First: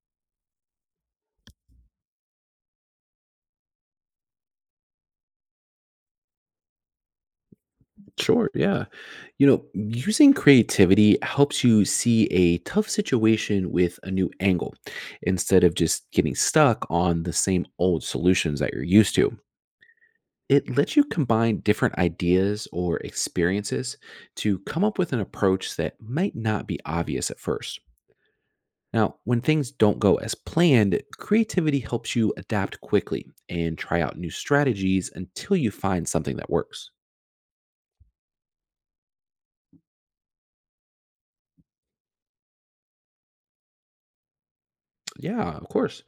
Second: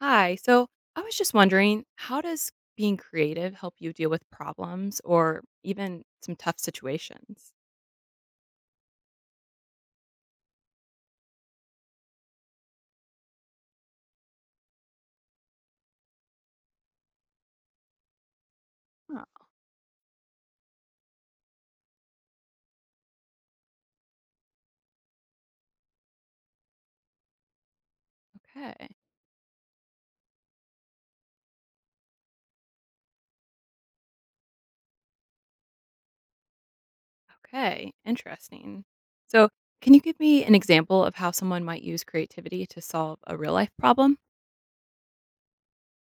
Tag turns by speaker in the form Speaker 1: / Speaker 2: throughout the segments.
Speaker 1: Hi. So I was just wondering, how does being creative help you deal with problems or even some tough situations?
Speaker 2: Sure, yeah. You know, using creativity helps you see a tough situation with a new angle instead of just getting stuck on the same old solutions that you're used
Speaker 1: Huh.
Speaker 2: to. It lets you combine different ideas or experiences to come up with an approach that might not be obvious at first.
Speaker 1: Okay.
Speaker 2: Now, when things don't go as planned, creativity helps you adapt quickly and try out new strategies until you find something that works.
Speaker 1: Okay. Interesting. So, can you give me an example of how someone might use creativity to solve a real life problem?
Speaker 2: Yeah, of course.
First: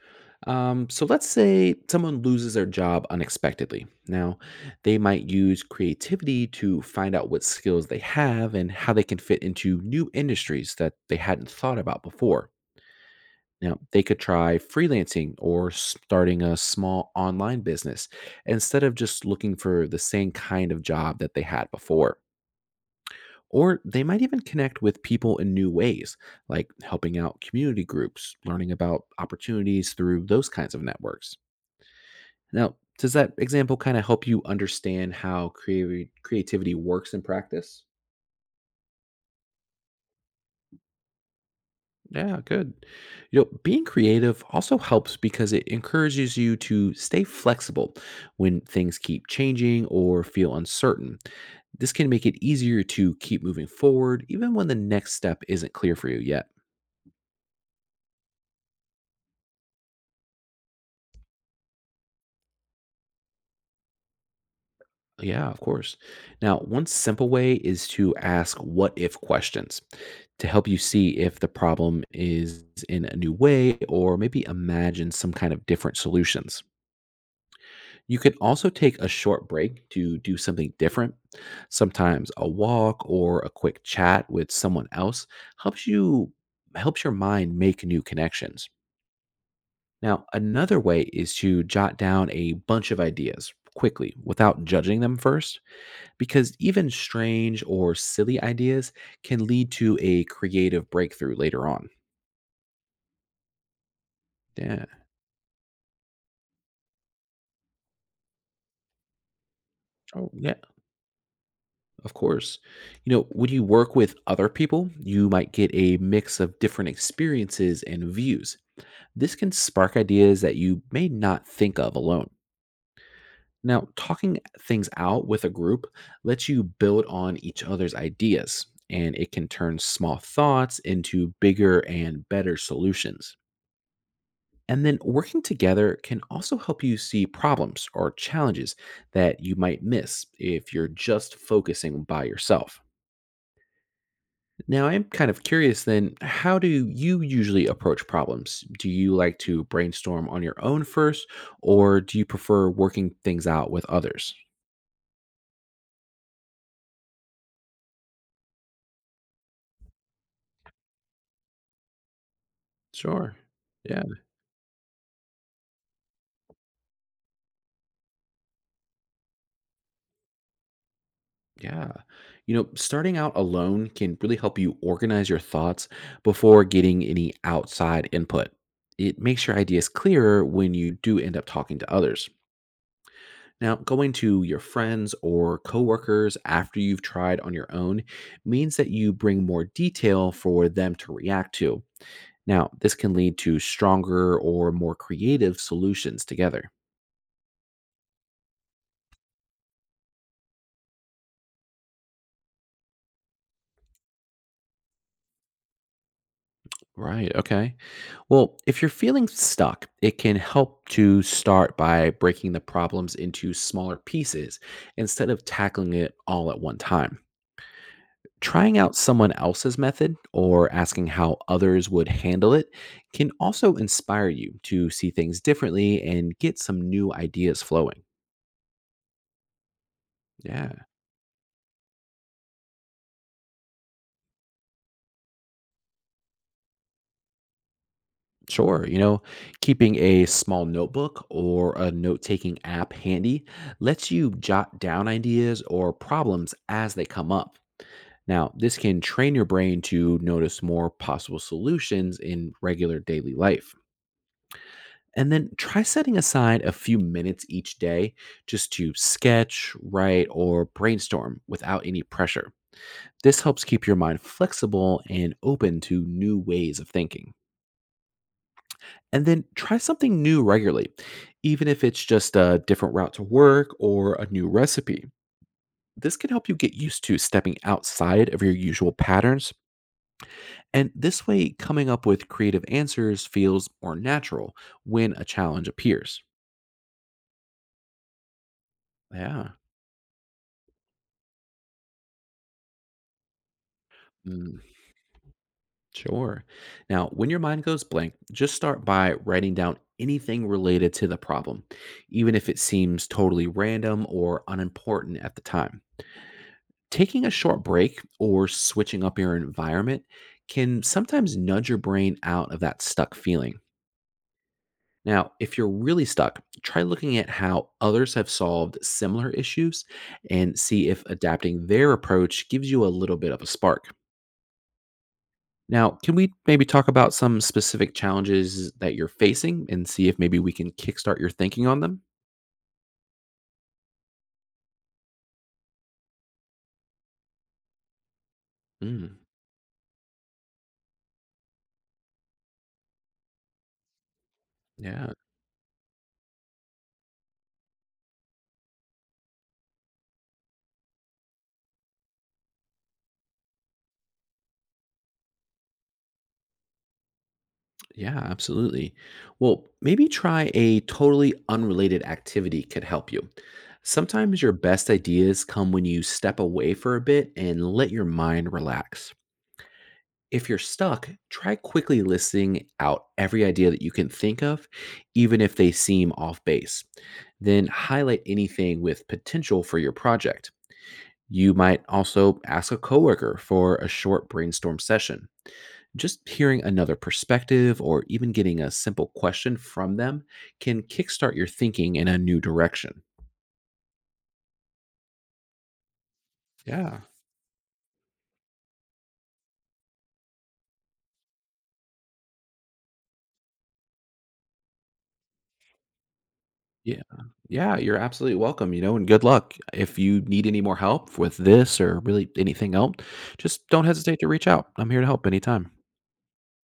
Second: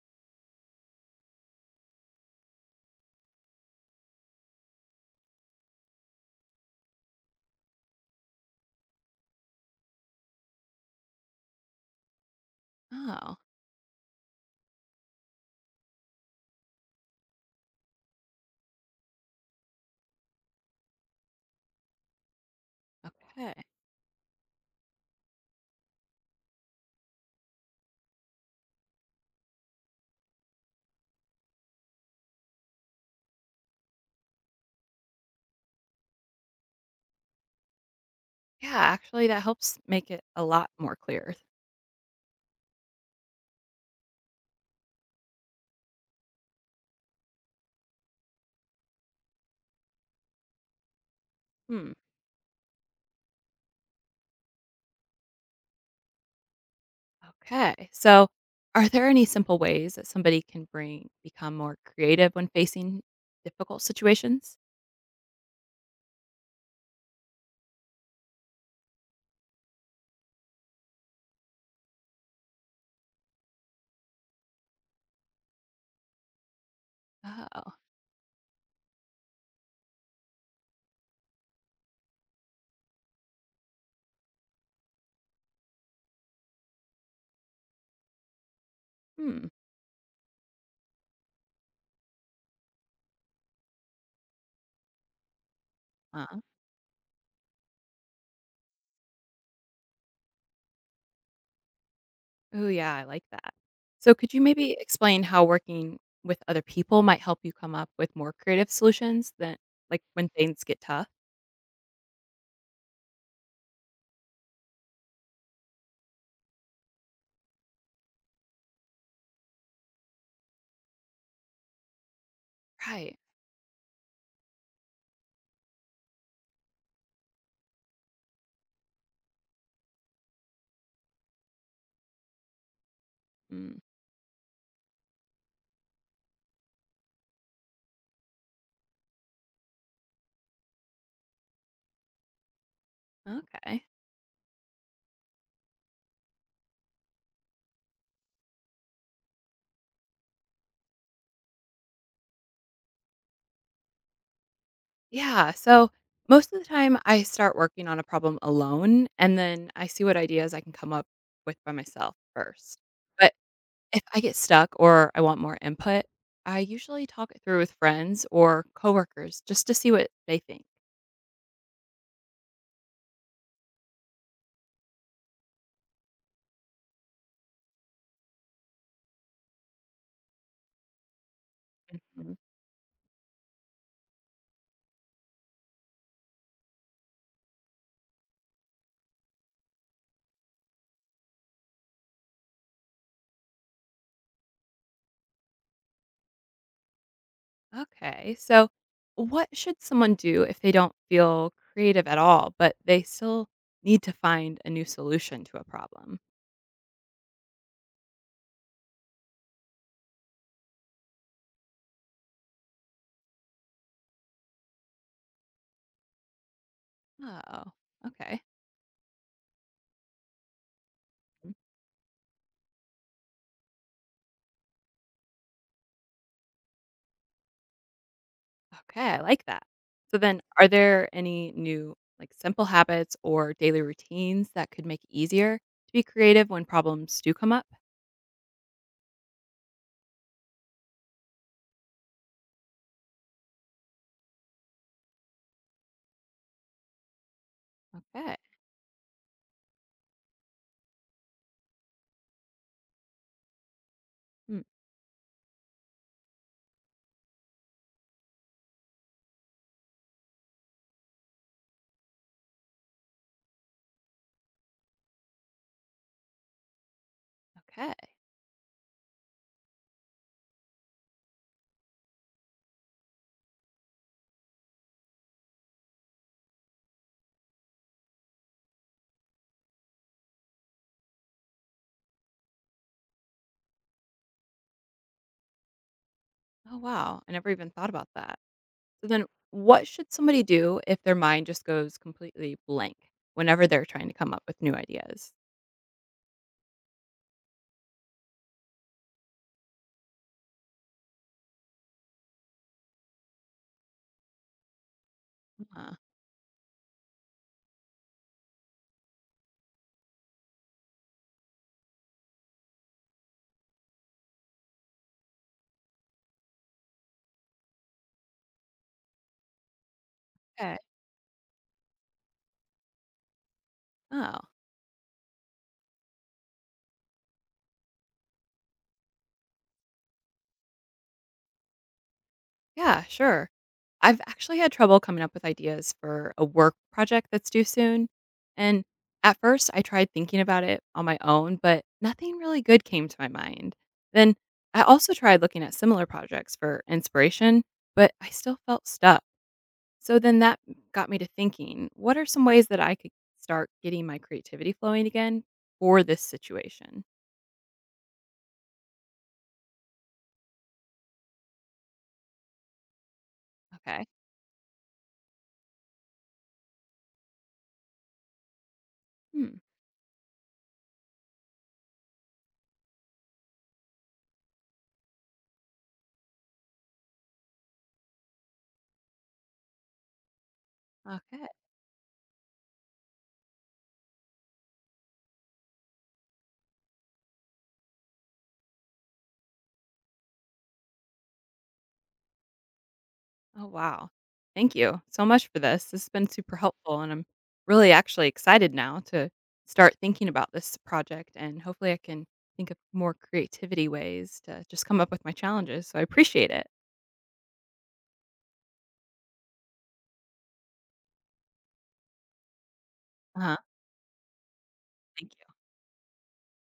Speaker 2: So let's say someone loses their job unexpectedly. Now, they might use creativity to find out what skills they have and how they can fit into new industries that they hadn't thought about before.
Speaker 1: Oh,
Speaker 2: Now, they could try freelancing or starting a small online business instead of just looking for the same kind of job that they had before.
Speaker 1: okay.
Speaker 2: Or they might even connect with people in new ways, like helping out community groups, learning about opportunities through those kinds of networks. Now, does that example kind of help you understand how creative creativity works in practice?
Speaker 1: Yeah, actually, that helps make it a lot more clear.
Speaker 2: Yeah, good. You know, being creative also helps because it encourages you to stay flexible when things keep changing or feel uncertain.
Speaker 1: Hmm.
Speaker 2: This can make it easier to keep moving forward even when the next step isn't clear for you yet.
Speaker 1: Okay. So, are there any simple ways that somebody can bring become more creative when facing difficult situations?
Speaker 2: Yeah, of course. Now, one simple way is to ask what if questions to help you see if the problem is in a new way or maybe imagine some kind of different solutions.
Speaker 1: Oh.
Speaker 2: You can also take a short break to do something different. Sometimes a walk or a quick chat with someone else helps you helps your mind make new connections.
Speaker 1: Hmm.
Speaker 2: Now, another way is to jot down a bunch of ideas quickly without judging them first,
Speaker 1: Huh.
Speaker 2: because even strange or silly ideas can lead to a creative breakthrough later on.
Speaker 1: Oh, yeah, I like that. So, could you maybe
Speaker 2: Yeah.
Speaker 1: explain how working with other people might help you come up with more creative solutions than like when
Speaker 2: Oh, yeah,
Speaker 1: things get tough?
Speaker 2: of course. You know, when you work with other people, you might get a mix of different experiences and views. This can spark ideas that you may not think of alone.
Speaker 1: Right.
Speaker 2: Now, talking things out with a group lets you build on each other's ideas, and it can turn small thoughts into bigger and better solutions.
Speaker 1: Mm.
Speaker 2: And then working together can also help you see problems or challenges that you might miss if you're just focusing by yourself.
Speaker 1: Okay.
Speaker 2: Now, I'm kind of curious then, how do you usually approach problems? Do you like to brainstorm on your own first, or do you prefer working things out with others?
Speaker 1: Yeah. So, most of the time I start working on a problem alone and then I see what ideas I can come up with by myself first. But
Speaker 2: Sure.
Speaker 1: if
Speaker 2: Yeah.
Speaker 1: I get stuck or I want more input, I usually talk it through with friends or coworkers just to see what they think.
Speaker 2: Yeah. You know, starting out alone can really help you organize your thoughts before getting any outside input. It makes your ideas clearer when you do end up talking to others. Now, going to your friends or coworkers after you've tried on your own means that you bring more detail for them to react to. Now, this can lead to stronger or more creative solutions together.
Speaker 1: Okay. So, what should someone do if they don't feel creative at all, but they still need to find a new solution to a problem?
Speaker 2: Right. Okay. Well, if you're feeling stuck, it can help to start by breaking the problems into smaller pieces instead of tackling it all at one time.
Speaker 1: Oh, okay.
Speaker 2: Trying out someone else's method or asking how others would handle it can also inspire you to see things differently and get some new ideas flowing.
Speaker 1: Okay. I like that. So, then are
Speaker 2: Yeah.
Speaker 1: there any new, like, simple habits or daily routines that could make it easier to be creative when problems do come up?
Speaker 2: Sure. You know, keeping a small notebook or a note taking app handy lets you jot down ideas or problems as they come up.
Speaker 1: Okay.
Speaker 2: Now, this can train your brain to notice more possible solutions in regular daily life.
Speaker 1: Hmm,
Speaker 2: And then try setting aside a few minutes each day just to sketch, write, or brainstorm without any pressure. This helps keep your mind flexible and open to new ways of thinking.
Speaker 1: okay.
Speaker 2: And then try something new regularly, even if it's just a different route to work or a new recipe. This can help you get used to stepping outside of your usual patterns. And this way, coming up with creative answers feels more natural when a challenge appears.
Speaker 1: Oh, wow. I never even thought about that. So, then
Speaker 2: Yeah.
Speaker 1: what should somebody do if their mind just goes completely blank whenever they're trying to come up with
Speaker 2: Mm,
Speaker 1: new ideas?
Speaker 2: sure. Now, when your mind goes blank, just start by writing down anything related to the problem, even if it seems totally random or unimportant at the time.
Speaker 1: Huh.
Speaker 2: Taking a short break or switching up your environment can sometimes nudge your brain out of that stuck feeling. Now, if you're really stuck, try looking at how others have solved similar issues and
Speaker 1: Okay.
Speaker 2: see if adapting their approach gives you a little bit of a spark.
Speaker 1: Oh,
Speaker 2: Now, can we maybe talk about some specific challenges that you're facing and see if maybe we can kickstart your thinking on them?
Speaker 1: yeah, sure. I've actually had trouble coming up with ideas for a work project that's due soon. And
Speaker 2: Mm,
Speaker 1: at first, I tried thinking about it on my own, but nothing really good came to my mind. Then I
Speaker 2: yeah.
Speaker 1: also tried looking at similar projects for inspiration, but I still felt stuck. So then that got me to thinking what are some ways that I could start getting my creativity flowing again for this situation?
Speaker 2: Yeah, absolutely. Well, maybe try a totally unrelated activity could help you.
Speaker 1: Okay.
Speaker 2: Sometimes your best ideas come when you step away for a bit and let your mind relax.
Speaker 1: Hmm.
Speaker 2: If you're stuck, try quickly listing out every idea that you can think of, even if they seem off base. Then highlight anything with potential for your project.
Speaker 1: Okay.
Speaker 2: You might also ask a coworker for a short brainstorm session. Just hearing another perspective or even getting a simple question from them can kickstart your thinking in a new direction.
Speaker 1: Oh, wow. Thank you so much for this. This has been super helpful,
Speaker 2: Yeah.
Speaker 1: and I'm really actually excited now to start thinking about this project. And hopefully, I can think of more creativity ways to just come up with my challenges. So I appreciate it.
Speaker 2: Yeah. Yeah. You're absolutely welcome, you know, and good luck. If you need any more help with this or really anything else,
Speaker 1: Uh huh.
Speaker 2: just don't hesitate to reach out. I'm here to help
Speaker 1: Thank you.
Speaker 2: anytime.